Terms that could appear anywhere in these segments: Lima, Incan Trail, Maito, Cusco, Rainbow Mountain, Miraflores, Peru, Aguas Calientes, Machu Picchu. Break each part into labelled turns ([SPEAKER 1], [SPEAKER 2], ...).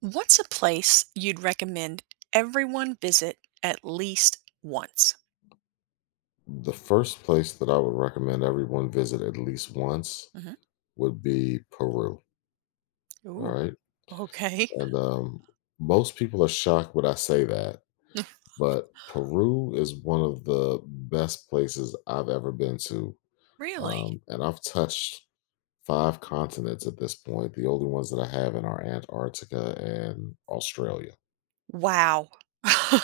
[SPEAKER 1] What's a place you'd recommend everyone visit at least once?
[SPEAKER 2] The first place that I would recommend everyone visit at least once
[SPEAKER 1] hmm
[SPEAKER 2] would be Peru. All
[SPEAKER 1] Ooh,
[SPEAKER 2] right.
[SPEAKER 1] okay.
[SPEAKER 2] And most people are shocked when I say that, but Peru is one of the best places I've ever been to.
[SPEAKER 1] Really?
[SPEAKER 2] And I've touched five continents at this point. The only ones that I haven't are Antarctica and Australia.
[SPEAKER 1] Wow. I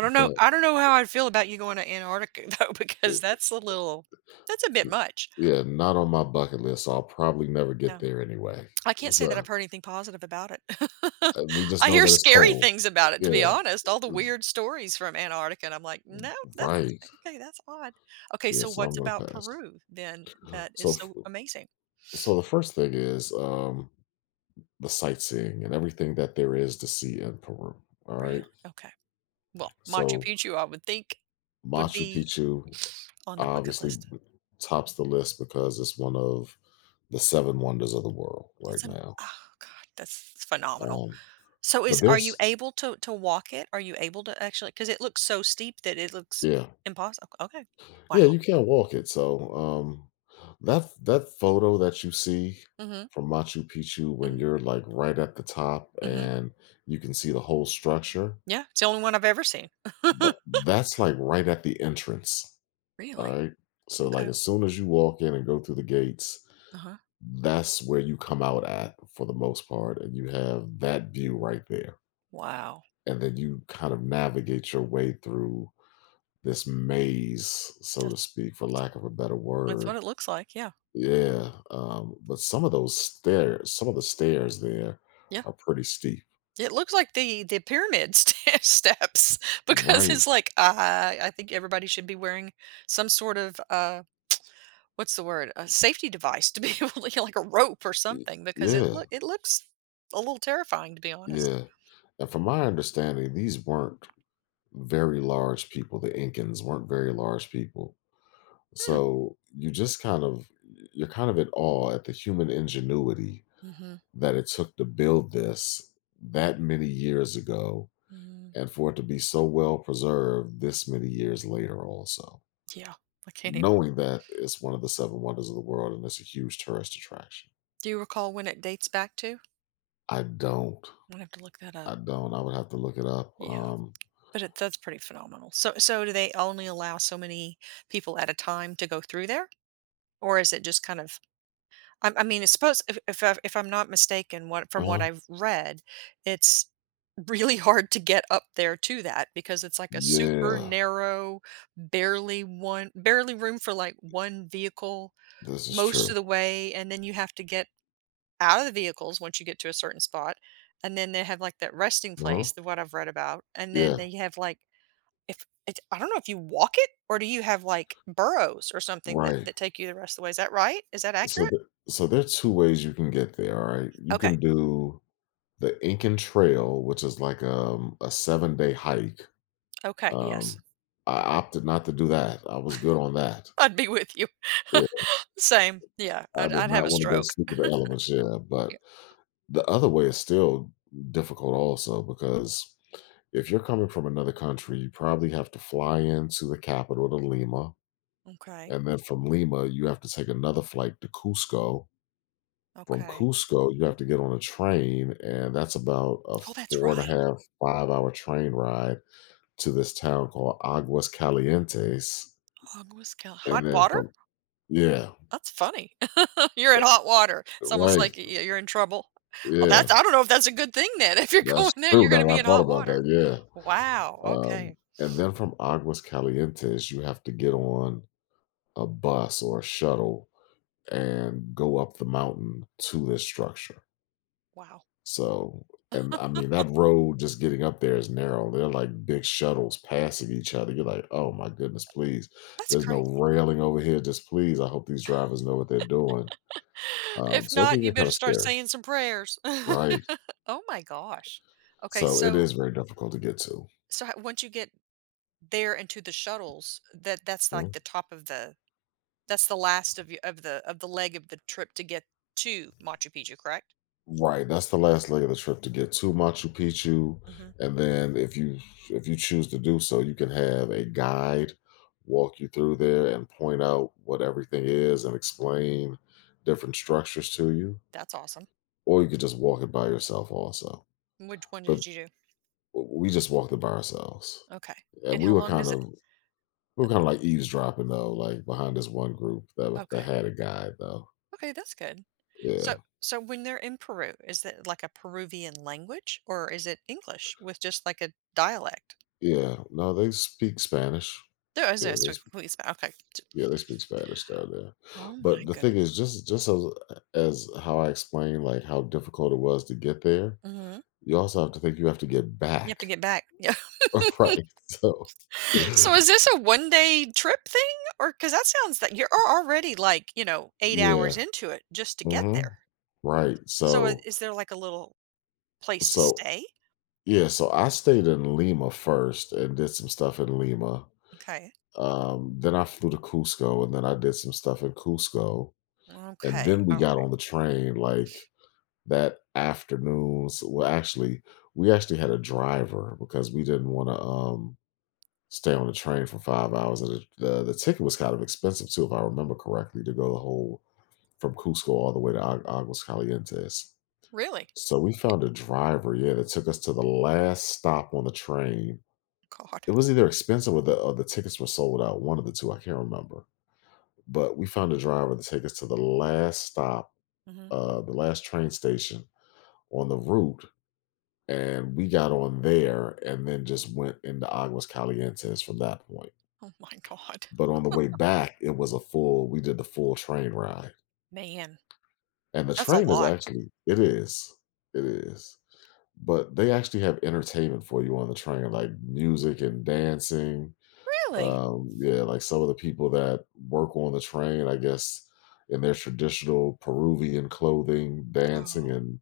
[SPEAKER 2] But
[SPEAKER 1] I don't know how I'd feel about you going to Antarctica though,
[SPEAKER 2] uh,
[SPEAKER 1] because that's a bit much.
[SPEAKER 2] yeah, not on my bucket list. So I'll probably never get
[SPEAKER 1] No.
[SPEAKER 2] there anyway.
[SPEAKER 1] I can't say that I've
[SPEAKER 2] So
[SPEAKER 1] heard anything positive about it.
[SPEAKER 2] Uh, we just
[SPEAKER 1] I
[SPEAKER 2] know
[SPEAKER 1] hear
[SPEAKER 2] that it's
[SPEAKER 1] scary
[SPEAKER 2] cold.
[SPEAKER 1] things about it, to
[SPEAKER 2] Yeah.
[SPEAKER 1] be honest. All the
[SPEAKER 2] It's-
[SPEAKER 1] weird stories from Antarctica, and I'm like, no,
[SPEAKER 2] Right.
[SPEAKER 1] That's odd. Okay,
[SPEAKER 2] Yeah,
[SPEAKER 1] so
[SPEAKER 2] so I'm
[SPEAKER 1] what's
[SPEAKER 2] gonna
[SPEAKER 1] about
[SPEAKER 2] pass.
[SPEAKER 1] Peru then that is
[SPEAKER 2] So f-
[SPEAKER 1] so amazing?
[SPEAKER 2] so the first thing is the sightseeing and everything that there is to see in Peru. All right.
[SPEAKER 1] Really? Okay. Well, Machu
[SPEAKER 2] So
[SPEAKER 1] Picchu, I would think would
[SPEAKER 2] Machu
[SPEAKER 1] be
[SPEAKER 2] Picchu
[SPEAKER 1] on the bucket
[SPEAKER 2] obviously
[SPEAKER 1] list.
[SPEAKER 2] tops the list because it's one of the seven wonders of the world
[SPEAKER 1] It's
[SPEAKER 2] right
[SPEAKER 1] an
[SPEAKER 2] now.
[SPEAKER 1] oh god, that's phenomenal.
[SPEAKER 2] Um
[SPEAKER 1] So is
[SPEAKER 2] but
[SPEAKER 1] are you
[SPEAKER 2] there's
[SPEAKER 1] able to walk it? Are you able to actually cuz it looks so steep that it looks
[SPEAKER 2] yeah,
[SPEAKER 1] impossible. Okay.
[SPEAKER 2] Yeah,
[SPEAKER 1] Wow.
[SPEAKER 2] you can't walk it. So that photo that you see
[SPEAKER 1] Mhm.
[SPEAKER 2] from Machu Picchu when
[SPEAKER 1] Mhm.
[SPEAKER 2] you're like right at the top
[SPEAKER 1] Mhm.
[SPEAKER 2] and you can see the whole structure,
[SPEAKER 1] Yeah, it's the only one I've ever seen.
[SPEAKER 2] that's like right at the entrance. All
[SPEAKER 1] Really?
[SPEAKER 2] right. So like
[SPEAKER 1] Okay.
[SPEAKER 2] as soon as you walk in and go through the gates,
[SPEAKER 1] Uh-huh.
[SPEAKER 2] that's where you come out at for the most part, and you have that view right there.
[SPEAKER 1] Wow.
[SPEAKER 2] And then you kind of navigate your way through this maze, so
[SPEAKER 1] That's
[SPEAKER 2] to speak, for lack of a better
[SPEAKER 1] that's what
[SPEAKER 2] word.
[SPEAKER 1] it looks like. Yeah.
[SPEAKER 2] Yeah, but some of the stairs there
[SPEAKER 1] Yeah.
[SPEAKER 2] are pretty steep.
[SPEAKER 1] It looks like the pyramid ste steps because it's
[SPEAKER 2] Right.
[SPEAKER 1] like, I think everybody should be wearing some sort of, what's the word? A safety device to be able to like a rope or
[SPEAKER 2] Y
[SPEAKER 1] something because
[SPEAKER 2] yeah,
[SPEAKER 1] it looks a little terrifying to be honest.
[SPEAKER 2] yeah, and from my understanding, these weren't very large people, the Incans weren't very large people,
[SPEAKER 1] Hmm.
[SPEAKER 2] so you're kind of in awe at the human ingenuity
[SPEAKER 1] Mhm.
[SPEAKER 2] that it took to build this that many years ago
[SPEAKER 1] Mhm.
[SPEAKER 2] and for it to be so well preserved this many years later also.
[SPEAKER 1] Yeah. I can't even
[SPEAKER 2] Knowing that it's one of the seven wonders of the world and it's a huge tourist attraction.
[SPEAKER 1] Do you recall when it dates back to? I'm
[SPEAKER 2] I don't.
[SPEAKER 1] gonna have to look that up.
[SPEAKER 2] I don't. I would have to look it up.
[SPEAKER 1] Yeah. But it that's pretty phenomenal. So do they only allow so many people at a time to go through there? Or is it just I mean, it's supposed if I if I'm not mistaken, what from what
[SPEAKER 2] Uh,
[SPEAKER 1] I've read, it's really hard to get up there to that because it's like a super
[SPEAKER 2] yeah,
[SPEAKER 1] narrow, barely room for, like, one vehicle
[SPEAKER 2] this is
[SPEAKER 1] most
[SPEAKER 2] true.
[SPEAKER 1] of the way, and then you have to get out of the vehicles once you get to a certain spot, and then they have, like, that resting
[SPEAKER 2] Uh-huh.
[SPEAKER 1] place, the what I've read about, and then
[SPEAKER 2] Yeah,
[SPEAKER 1] they have, like if it's I don't know if you walk it, or do you have, like, burrows or something that
[SPEAKER 2] right.
[SPEAKER 1] take you the rest of the way? Is that right? Is that
[SPEAKER 2] So,
[SPEAKER 1] accurate?
[SPEAKER 2] th- so there are two ways you can get there. All right, you
[SPEAKER 1] Okay.
[SPEAKER 2] can do the Incan Trail, which is like a 7-day hike.
[SPEAKER 1] Okay, yes.
[SPEAKER 2] Um, I
[SPEAKER 1] I'd
[SPEAKER 2] opted not to do that. I was good on that.
[SPEAKER 1] I'd be with you.
[SPEAKER 2] Yeah,
[SPEAKER 1] Same. Yeah,
[SPEAKER 2] I
[SPEAKER 1] I'd
[SPEAKER 2] did
[SPEAKER 1] I'd have
[SPEAKER 2] not
[SPEAKER 1] a
[SPEAKER 2] want to go
[SPEAKER 1] stroke.
[SPEAKER 2] sleep with the elements. Yeah,
[SPEAKER 1] Yeah.
[SPEAKER 2] but the other way is still difficult also, because if you're coming from another country, you probably have to fly into the capital, to Lima.
[SPEAKER 1] Okay.
[SPEAKER 2] And then from Lima, you have to take another flight to Cusco. From
[SPEAKER 1] Okay.
[SPEAKER 2] Cusco, you have to get on a train, and that's about a
[SPEAKER 1] Oh, that's
[SPEAKER 2] four and a
[SPEAKER 1] right.
[SPEAKER 2] half, 5-hour train ride to this town called Aguas Calientes.
[SPEAKER 1] Aguas cal
[SPEAKER 2] And
[SPEAKER 1] hot
[SPEAKER 2] then
[SPEAKER 1] water?
[SPEAKER 2] from, yeah,
[SPEAKER 1] That's funny. You're in hot water. It's almost
[SPEAKER 2] right.
[SPEAKER 1] like, yeah, you're in trouble. Well,
[SPEAKER 2] Yeah,
[SPEAKER 1] that's I don't know if that's a good thing then. If you're going
[SPEAKER 2] that's
[SPEAKER 1] there,
[SPEAKER 2] true.
[SPEAKER 1] you're
[SPEAKER 2] Now
[SPEAKER 1] gonna be
[SPEAKER 2] that I
[SPEAKER 1] in
[SPEAKER 2] thought
[SPEAKER 1] hot
[SPEAKER 2] about
[SPEAKER 1] water.
[SPEAKER 2] that, yeah.
[SPEAKER 1] Wow, okay.
[SPEAKER 2] And then from Aguas Calientes, you have to get on a bus or a shuttle and go up the mountain to this structure.
[SPEAKER 1] Wow.
[SPEAKER 2] So, and I mean, that road just getting up there is narrow. They're like big shuttles passing each other. You're like, oh my goodness, please.
[SPEAKER 1] That's
[SPEAKER 2] There's no
[SPEAKER 1] crazy.
[SPEAKER 2] railing over here. Just please. I hope these drivers know what they're doing.
[SPEAKER 1] If
[SPEAKER 2] So it
[SPEAKER 1] not,
[SPEAKER 2] can
[SPEAKER 1] you
[SPEAKER 2] get kind
[SPEAKER 1] better
[SPEAKER 2] of
[SPEAKER 1] start
[SPEAKER 2] scary,
[SPEAKER 1] saying some prayers.
[SPEAKER 2] right?
[SPEAKER 1] Oh my gosh. Okay,
[SPEAKER 2] So it
[SPEAKER 1] so
[SPEAKER 2] is very difficult to get to.
[SPEAKER 1] so ho once you get there into the shuttles, that's like the top of the That's the last of y of the leg of the trip to get to Machu Picchu, correct?
[SPEAKER 2] Right, that's the last leg of the trip to get to Machu Picchu,
[SPEAKER 1] Mhm.
[SPEAKER 2] and then if you choose to do so, you can have a guide walk you through there and point out what everything is and explain different structures to you,
[SPEAKER 1] That's awesome.
[SPEAKER 2] or you could just walk it by yourself also.
[SPEAKER 1] Which one
[SPEAKER 2] But
[SPEAKER 1] did you do?
[SPEAKER 2] we just walked it by ourselves,
[SPEAKER 1] Okay.
[SPEAKER 2] and
[SPEAKER 1] And
[SPEAKER 2] we
[SPEAKER 1] how
[SPEAKER 2] were
[SPEAKER 1] long
[SPEAKER 2] kind
[SPEAKER 1] does it
[SPEAKER 2] of we
[SPEAKER 1] uh,
[SPEAKER 2] were kind of like eavesdropping though, like behind this one group that that
[SPEAKER 1] okay.
[SPEAKER 2] had a guide though.
[SPEAKER 1] Okay, that's good.
[SPEAKER 2] Yeah,
[SPEAKER 1] So when they're in Peru, is it like a Peruvian language, or is it English with just like a dialect?
[SPEAKER 2] yeah. No, they speak Spanish.
[SPEAKER 1] There is
[SPEAKER 2] Yeah,
[SPEAKER 1] a
[SPEAKER 2] they
[SPEAKER 1] so complete okay. T
[SPEAKER 2] Yeah, they speak Spanish down there.
[SPEAKER 1] Oh my
[SPEAKER 2] But the thing
[SPEAKER 1] goodness.
[SPEAKER 2] is, just as how I explained, like how difficult it was to get there,
[SPEAKER 1] Mhm.
[SPEAKER 2] you also have to think you have to get
[SPEAKER 1] You have to
[SPEAKER 2] back,
[SPEAKER 1] get back. Yeah.
[SPEAKER 2] right? So,
[SPEAKER 1] So is this a 1 day trip thing? Or because that sounds that you're al- already like, you know, eight
[SPEAKER 2] yeah,
[SPEAKER 1] hours into it just to get
[SPEAKER 2] hmm
[SPEAKER 1] there.
[SPEAKER 2] right.
[SPEAKER 1] So I-
[SPEAKER 2] So,
[SPEAKER 1] is there like a little place to
[SPEAKER 2] so
[SPEAKER 1] stay?
[SPEAKER 2] yeah, so I stayed in Lima first and did some stuff in Lima.
[SPEAKER 1] Okay.
[SPEAKER 2] Then I flew to Cusco, and then I did some stuff in Cusco, and
[SPEAKER 1] Okay.
[SPEAKER 2] then we
[SPEAKER 1] All right.
[SPEAKER 2] got on the train, like that afternoons. Well, actually, we actually had a driver because we didn't want to stay on the train for 5 hours, and the ticket was kind of expensive too, if I remember correctly, to go the whole from Cusco all the way to Aguas Calientes.
[SPEAKER 1] Really?
[SPEAKER 2] So we found a driver, yeah, that took us to the last stop on the train.
[SPEAKER 1] God.
[SPEAKER 2] It was either expensive or the tickets were sold out, one of the two. I can't remember, but we found a driver to take us to the last stop,
[SPEAKER 1] hmm
[SPEAKER 2] the last train station on the route. And we got on there and then just went into Aguas Calientes from that point.
[SPEAKER 1] Oh my God.
[SPEAKER 2] But on the way back, it was a full we did the full train ride.
[SPEAKER 1] Man,
[SPEAKER 2] And the
[SPEAKER 1] that's a
[SPEAKER 2] train is
[SPEAKER 1] lot.
[SPEAKER 2] actually, it is. It is. But they actually have entertainment for you on the train, like music and dancing.
[SPEAKER 1] Really?
[SPEAKER 2] Yeah, like some of the people that work on the train, I guess, in their traditional Peruvian clothing, dancing,
[SPEAKER 1] Oh,
[SPEAKER 2] and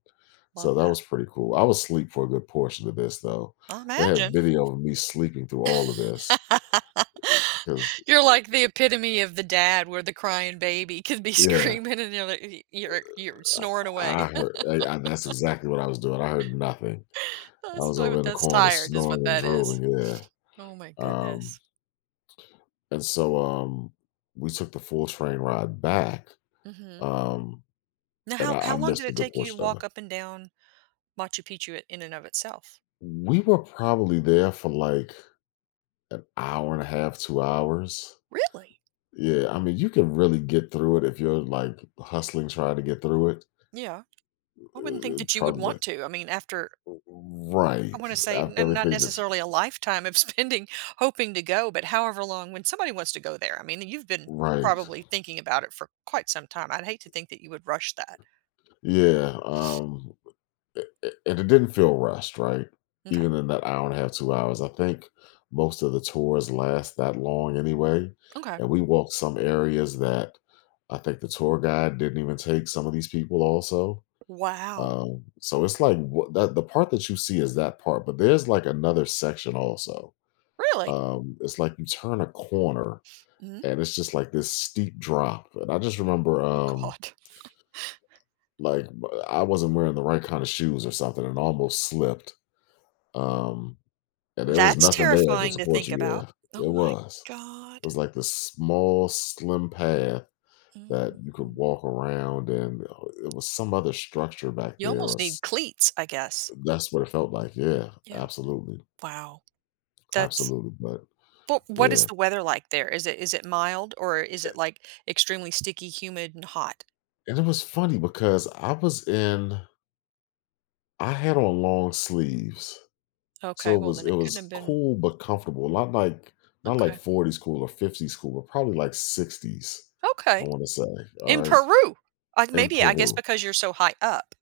[SPEAKER 2] so
[SPEAKER 1] love
[SPEAKER 2] that
[SPEAKER 1] that.
[SPEAKER 2] was pretty cool. I was asleep for a good portion of this, though.
[SPEAKER 1] I
[SPEAKER 2] They have
[SPEAKER 1] imagine.
[SPEAKER 2] video of me sleeping through all of this because,
[SPEAKER 1] You're like the epitome of the dad where the crying baby can be
[SPEAKER 2] yeah,
[SPEAKER 1] screaming and you're, you're snoring away.
[SPEAKER 2] I heard, that's exactly what I was doing. I heard nothing. I was over in the
[SPEAKER 1] That's
[SPEAKER 2] corner
[SPEAKER 1] tired is what
[SPEAKER 2] snoring and
[SPEAKER 1] that is.
[SPEAKER 2] drooling. Yeah.
[SPEAKER 1] Oh my
[SPEAKER 2] Um,
[SPEAKER 1] goodness.
[SPEAKER 2] and so we took the full train ride back,
[SPEAKER 1] Mhm.
[SPEAKER 2] um,
[SPEAKER 1] Now
[SPEAKER 2] and
[SPEAKER 1] how
[SPEAKER 2] I
[SPEAKER 1] how long did
[SPEAKER 2] missed a
[SPEAKER 1] it
[SPEAKER 2] good
[SPEAKER 1] take you to
[SPEAKER 2] portion of it.
[SPEAKER 1] walk up and down Machu Picchu I in and of itself?
[SPEAKER 2] We were probably there for like an hour and a half, 2 hours.
[SPEAKER 1] Really?
[SPEAKER 2] Yeah, I mean, you can really get through it if you're like hustling trying to get through it.
[SPEAKER 1] Yeah. I wouldn't think that you would
[SPEAKER 2] Probably
[SPEAKER 1] want
[SPEAKER 2] like,
[SPEAKER 1] to. I mean, after I
[SPEAKER 2] right
[SPEAKER 1] wanna say
[SPEAKER 2] after
[SPEAKER 1] n not
[SPEAKER 2] everything, that's
[SPEAKER 1] necessarily a lifetime of spending hoping to go, but however long when somebody wants to go there, I mean, you've been
[SPEAKER 2] right.
[SPEAKER 1] probably thinking about it for quite some time. I'd hate to think that you would rush that.
[SPEAKER 2] Yeah. And it didn't feel rushed, right?
[SPEAKER 1] Okay,
[SPEAKER 2] Even in that hour and a half, 2 hours. I think most of the tours last that long anyway.
[SPEAKER 1] Okay.
[SPEAKER 2] And we walked some areas that I think the tour guide didn't even take some of these people also.
[SPEAKER 1] Wow.
[SPEAKER 2] So it's like what that the part that you see is that part, but there's like another section also.
[SPEAKER 1] Really?
[SPEAKER 2] It's like you turn a corner
[SPEAKER 1] Mhm.
[SPEAKER 2] and it's just like this steep drop. And I just remember
[SPEAKER 1] Oh god.
[SPEAKER 2] like I wasn't wearing the right kind of shoes or something and almost slipped. Um, and there was
[SPEAKER 1] That's
[SPEAKER 2] nothing there to
[SPEAKER 1] terrifying to
[SPEAKER 2] support
[SPEAKER 1] think
[SPEAKER 2] you. Yeah,
[SPEAKER 1] about. Oh
[SPEAKER 2] it
[SPEAKER 1] my
[SPEAKER 2] was. It
[SPEAKER 1] god.
[SPEAKER 2] was like this small, slim path
[SPEAKER 1] Mm,
[SPEAKER 2] that
[SPEAKER 1] mm,
[SPEAKER 2] you could
[SPEAKER 1] mm.
[SPEAKER 2] walk around, and it was some other structure back
[SPEAKER 1] You
[SPEAKER 2] there,
[SPEAKER 1] almost need cleats, I guess.
[SPEAKER 2] that's what it felt like. Yeah,
[SPEAKER 1] Yeah.
[SPEAKER 2] absolutely.
[SPEAKER 1] Wow. That's
[SPEAKER 2] Absolutely, but
[SPEAKER 1] but what is
[SPEAKER 2] yeah.
[SPEAKER 1] the weather like there? Is it mild or is it like extremely sticky, humid, and hot?
[SPEAKER 2] And it was funny because I was in I had on long sleeves.
[SPEAKER 1] Okay,
[SPEAKER 2] So it
[SPEAKER 1] well
[SPEAKER 2] was
[SPEAKER 1] then
[SPEAKER 2] it
[SPEAKER 1] it couldn't have
[SPEAKER 2] was
[SPEAKER 1] been
[SPEAKER 2] cool but comfortable. Not like
[SPEAKER 1] okay.
[SPEAKER 2] 40s cool or 50s cool, but probably like 60s, I
[SPEAKER 1] Okay.
[SPEAKER 2] want to say. All
[SPEAKER 1] In
[SPEAKER 2] right.
[SPEAKER 1] Peru. Like
[SPEAKER 2] In
[SPEAKER 1] maybe I guess
[SPEAKER 2] Peru.
[SPEAKER 1] because you're so high up.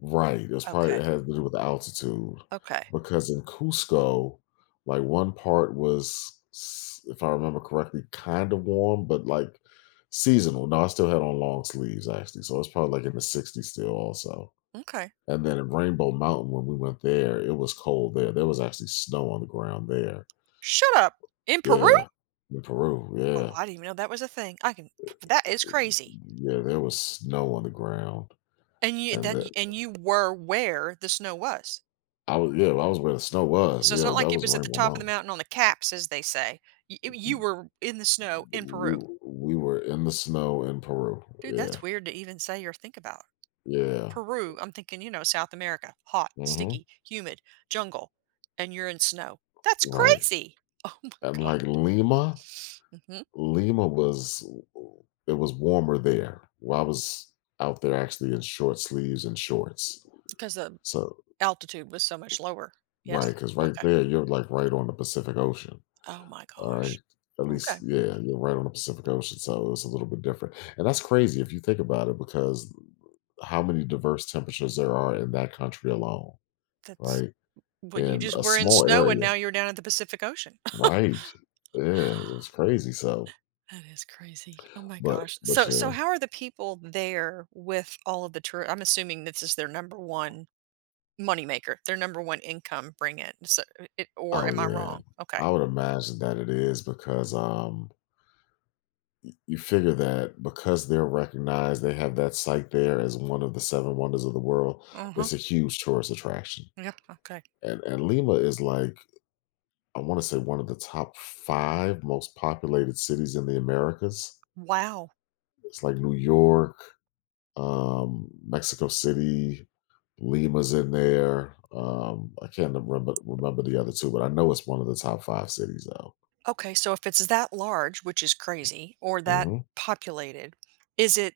[SPEAKER 2] Right, it was probably
[SPEAKER 1] Okay.
[SPEAKER 2] it has to do with the altitude,
[SPEAKER 1] Okay.
[SPEAKER 2] because in Cusco, like, one part was, s if I remember correctly, kind of warm, but, like, seasonal. No, I still had on long sleeves, actually, so it's probably, like, in the 60s still also.
[SPEAKER 1] Okay.
[SPEAKER 2] And then in Rainbow Mountain, when we went there, it was cold there. There was actually snow on the ground there.
[SPEAKER 1] Shut up. In Peru?
[SPEAKER 2] Yeah, in Peru,
[SPEAKER 1] Oh,
[SPEAKER 2] yeah.
[SPEAKER 1] I didn't even know that was a thing. I can that is crazy.
[SPEAKER 2] Yeah, there was snow on the ground,
[SPEAKER 1] And you
[SPEAKER 2] and
[SPEAKER 1] that y
[SPEAKER 2] the
[SPEAKER 1] and you were where the snow was.
[SPEAKER 2] I was yeah, I was where the snow was.
[SPEAKER 1] So it's
[SPEAKER 2] Yeah,
[SPEAKER 1] not
[SPEAKER 2] that
[SPEAKER 1] like it
[SPEAKER 2] was
[SPEAKER 1] was at the
[SPEAKER 2] Rainbow
[SPEAKER 1] top of the
[SPEAKER 2] Mountain.
[SPEAKER 1] mountain on the caps, as they say. You were in the snow in
[SPEAKER 2] We
[SPEAKER 1] Peru.
[SPEAKER 2] we were in the snow in Peru.
[SPEAKER 1] Dude, that's
[SPEAKER 2] Yeah.
[SPEAKER 1] weird to even say or think about.
[SPEAKER 2] Yeah.
[SPEAKER 1] Peru, I'm thinking, you know, South America, hot,
[SPEAKER 2] Mhm.
[SPEAKER 1] sticky, humid, jungle, and you're in snow. That's
[SPEAKER 2] Right.
[SPEAKER 1] crazy. Oh my
[SPEAKER 2] And
[SPEAKER 1] god.
[SPEAKER 2] like Lima,
[SPEAKER 1] hmm
[SPEAKER 2] Lima was it was warmer there. Well, I was out there actually in short sleeves and shorts.
[SPEAKER 1] Because the
[SPEAKER 2] So,
[SPEAKER 1] altitude was so much lower.
[SPEAKER 2] right,
[SPEAKER 1] Yes?
[SPEAKER 2] because right
[SPEAKER 1] Okay.
[SPEAKER 2] there, you're like right on the Pacific Ocean.
[SPEAKER 1] Oh my
[SPEAKER 2] All right.
[SPEAKER 1] gosh.
[SPEAKER 2] At least,
[SPEAKER 1] Okay.
[SPEAKER 2] yeah, you're right on the Pacific Ocean. So it's a little bit different. And that's crazy if you think about it, because how many diverse temperatures there are in that country alone,
[SPEAKER 1] That's
[SPEAKER 2] right?
[SPEAKER 1] well, you
[SPEAKER 2] In
[SPEAKER 1] just
[SPEAKER 2] a
[SPEAKER 1] were in
[SPEAKER 2] small
[SPEAKER 1] snow and now
[SPEAKER 2] area.
[SPEAKER 1] you're down at the Pacific Ocean.
[SPEAKER 2] Right. Yeah, it was crazy. So,
[SPEAKER 1] That is crazy. Oh my
[SPEAKER 2] but
[SPEAKER 1] gosh.
[SPEAKER 2] but
[SPEAKER 1] So
[SPEAKER 2] yeah.
[SPEAKER 1] how are the people there with all of the tour I'm assuming this is their number one moneymaker, their number one income bring in. So or
[SPEAKER 2] Oh
[SPEAKER 1] am I
[SPEAKER 2] yeah.
[SPEAKER 1] wrong? Okay.
[SPEAKER 2] I would imagine that it is because you figure that because they're recognized, they have that site there as one of the seven wonders of the world.
[SPEAKER 1] Uh-huh.
[SPEAKER 2] It's a huge tourist attraction.
[SPEAKER 1] Yeah. Okay.
[SPEAKER 2] And Lima is, like, I want to say one of the top 5 most populated cities in the Americas.
[SPEAKER 1] Wow.
[SPEAKER 2] It's like New York, Mexico City, Lima's in there. I can't remember the other two, but I know it's one of the top five cities though.
[SPEAKER 1] Okay. So if it's that large, which is crazy, or that
[SPEAKER 2] hmm
[SPEAKER 1] populated, is it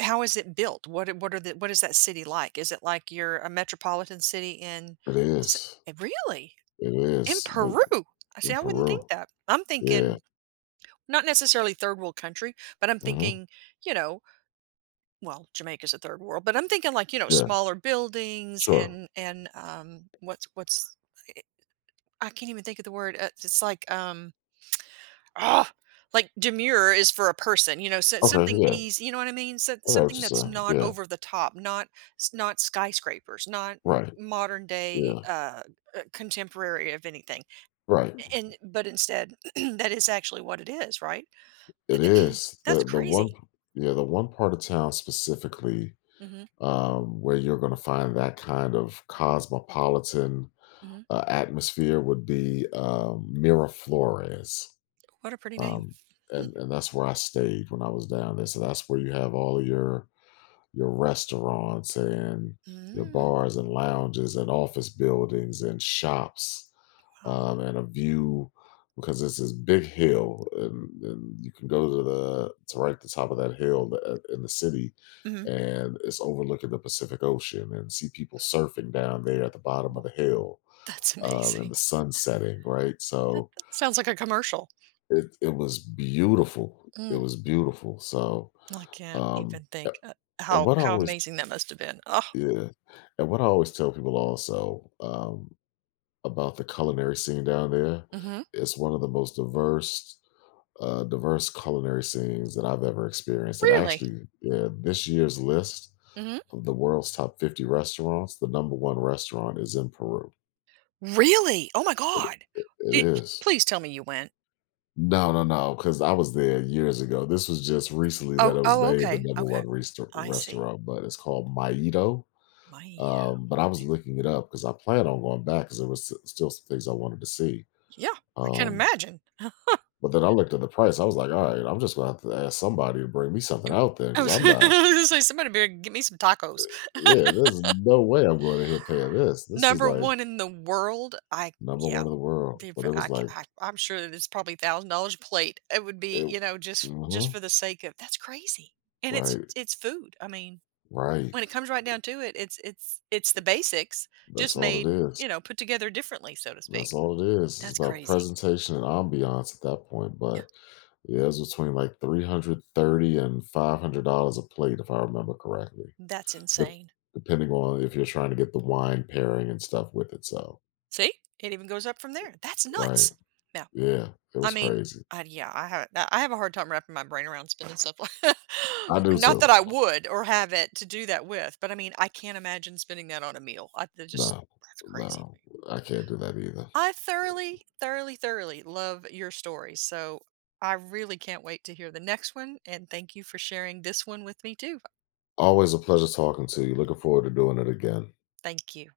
[SPEAKER 1] how is it built? What are the what is that city like? Is it like you're a metropolitan city in
[SPEAKER 2] It
[SPEAKER 1] S-
[SPEAKER 2] is.
[SPEAKER 1] really?
[SPEAKER 2] It
[SPEAKER 1] In
[SPEAKER 2] is the
[SPEAKER 1] Peru? I see
[SPEAKER 2] in
[SPEAKER 1] I wouldn't think
[SPEAKER 2] Peru.
[SPEAKER 1] that. I'm
[SPEAKER 2] Yeah.
[SPEAKER 1] thinking Not necessarily third world country, but I'm
[SPEAKER 2] Hmm.
[SPEAKER 1] thinking, you know, well, Jamaica's a third world, but I'm thinking like, you know,
[SPEAKER 2] Yeah.
[SPEAKER 1] smaller buildings
[SPEAKER 2] Sure.
[SPEAKER 1] and what's I I can't even think of the word. It's like oh, like demure is for a person, you know, so
[SPEAKER 2] Okay.
[SPEAKER 1] something
[SPEAKER 2] Yeah.
[SPEAKER 1] easy, you know what I mean? So,
[SPEAKER 2] I got what
[SPEAKER 1] something
[SPEAKER 2] you're
[SPEAKER 1] that's
[SPEAKER 2] saying.
[SPEAKER 1] not
[SPEAKER 2] Yeah.
[SPEAKER 1] over the top, not not skyscrapers, not m-
[SPEAKER 2] Right.
[SPEAKER 1] modern day
[SPEAKER 2] Yeah.
[SPEAKER 1] contemporary of anything.
[SPEAKER 2] Right.
[SPEAKER 1] And but instead that is actually what it is, right?
[SPEAKER 2] It is
[SPEAKER 1] That's
[SPEAKER 2] the one.
[SPEAKER 1] crazy.
[SPEAKER 2] Yeah, the one part of town specifically,
[SPEAKER 1] Mm-hmm.
[SPEAKER 2] where you're going to find that kind of cosmopolitan,
[SPEAKER 1] Mhm.
[SPEAKER 2] atmosphere would be, Miraflores.
[SPEAKER 1] What a pretty name.
[SPEAKER 2] um,
[SPEAKER 1] Hmm.
[SPEAKER 2] and that's where I stayed when I was down there. So that's where you have all of your restaurants and your
[SPEAKER 1] Mm,
[SPEAKER 2] bars and lounges and office buildings and shops,
[SPEAKER 1] wow.
[SPEAKER 2] and a view, because it's this big hill, and you can go to the to right at the top of that hill, in the city,
[SPEAKER 1] Mhm.
[SPEAKER 2] and it's overlooking the Pacific Ocean, and see people surfing down there at the bottom of the hill,
[SPEAKER 1] that's
[SPEAKER 2] and
[SPEAKER 1] amazing.
[SPEAKER 2] the sun setting right,
[SPEAKER 1] That
[SPEAKER 2] so
[SPEAKER 1] that sounds like a commercial.
[SPEAKER 2] it was beautiful. It
[SPEAKER 1] Mm,
[SPEAKER 2] was beautiful. So,
[SPEAKER 1] I can't even
[SPEAKER 2] a
[SPEAKER 1] think,
[SPEAKER 2] and what I
[SPEAKER 1] how
[SPEAKER 2] always
[SPEAKER 1] amazing that must have been. Oh,
[SPEAKER 2] yeah, and what I always tell people also, about the culinary scene down there,
[SPEAKER 1] mhm.
[SPEAKER 2] it's one of the most diverse culinary scenes that I've ever experienced. And
[SPEAKER 1] Really?
[SPEAKER 2] actually, yeah, this year's list
[SPEAKER 1] Mhm.
[SPEAKER 2] of the world's top 50 restaurants, the number 1 restaurant is in Peru.
[SPEAKER 1] Really? Oh my
[SPEAKER 2] It
[SPEAKER 1] god.
[SPEAKER 2] it
[SPEAKER 1] Did
[SPEAKER 2] is.
[SPEAKER 1] please tell me you went.
[SPEAKER 2] No, no, no, because I was there years ago. This was just recently
[SPEAKER 1] Oh
[SPEAKER 2] that it was
[SPEAKER 1] oh,
[SPEAKER 2] named the
[SPEAKER 1] okay,
[SPEAKER 2] number
[SPEAKER 1] okay.
[SPEAKER 2] one
[SPEAKER 1] I see.
[SPEAKER 2] restaurant, but it's called Maito.
[SPEAKER 1] My
[SPEAKER 2] But I was looking it up because I planned on going back because there was, still some things I wanted to see.
[SPEAKER 1] Yeah, I can
[SPEAKER 2] Um,
[SPEAKER 1] imagine.
[SPEAKER 2] but then I looked at the price. I was like, all right, I'm just going to have to ask somebody to bring me something
[SPEAKER 1] Mm
[SPEAKER 2] out there,
[SPEAKER 1] I
[SPEAKER 2] because
[SPEAKER 1] was
[SPEAKER 2] I'm
[SPEAKER 1] I was
[SPEAKER 2] not.
[SPEAKER 1] gonna say, somebody better get me some tacos.
[SPEAKER 2] Yeah, there's no way I'm going to here paying this. This was
[SPEAKER 1] Number
[SPEAKER 2] like
[SPEAKER 1] 1 in the world? I
[SPEAKER 2] number
[SPEAKER 1] yeah.
[SPEAKER 2] one in the world,
[SPEAKER 1] The
[SPEAKER 2] but
[SPEAKER 1] v
[SPEAKER 2] it
[SPEAKER 1] I
[SPEAKER 2] was
[SPEAKER 1] ca
[SPEAKER 2] like
[SPEAKER 1] I I'm sure that it's probably $1,000 a plate. It would be,
[SPEAKER 2] it.
[SPEAKER 1] you know, just
[SPEAKER 2] Mhm,
[SPEAKER 1] for the sake of that's crazy. And
[SPEAKER 2] right,
[SPEAKER 1] it's food. I mean,
[SPEAKER 2] right.
[SPEAKER 1] when it comes right down to it, it's it's the basics just
[SPEAKER 2] That's all it
[SPEAKER 1] made,
[SPEAKER 2] is.
[SPEAKER 1] you know, put together differently, so to
[SPEAKER 2] That's
[SPEAKER 1] speak.
[SPEAKER 2] all it is. It's
[SPEAKER 1] That's
[SPEAKER 2] about
[SPEAKER 1] crazy.
[SPEAKER 2] presentation and ambiance at that point.
[SPEAKER 1] Yeah.
[SPEAKER 2] But yeah, it was between like 330 and $500 a plate, if I remember correctly,
[SPEAKER 1] That's
[SPEAKER 2] dep
[SPEAKER 1] insane.
[SPEAKER 2] depending on if you're trying to get the wine pairing and stuff with it. So,
[SPEAKER 1] See? It even goes up from there. That's
[SPEAKER 2] right.
[SPEAKER 1] nuts. Now
[SPEAKER 2] Yeah, it
[SPEAKER 1] I
[SPEAKER 2] was
[SPEAKER 1] mean,
[SPEAKER 2] crazy.
[SPEAKER 1] yeah, I have that I have a hard time wrapping my brain around spending stuff like
[SPEAKER 2] I do
[SPEAKER 1] Not that I
[SPEAKER 2] too.
[SPEAKER 1] would or have it to do that with, but I mean, I can't imagine spending that on a meal. I that just
[SPEAKER 2] No,
[SPEAKER 1] that's crazy to
[SPEAKER 2] no,
[SPEAKER 1] me.
[SPEAKER 2] I can't do that either.
[SPEAKER 1] I thoroughly, thoroughly, thoroughly love your story. So I really can't wait to hear the next one. And thank you for sharing this one with me too.
[SPEAKER 2] Always a pleasure talking to you. Looking forward to doing it again.
[SPEAKER 1] Thank you.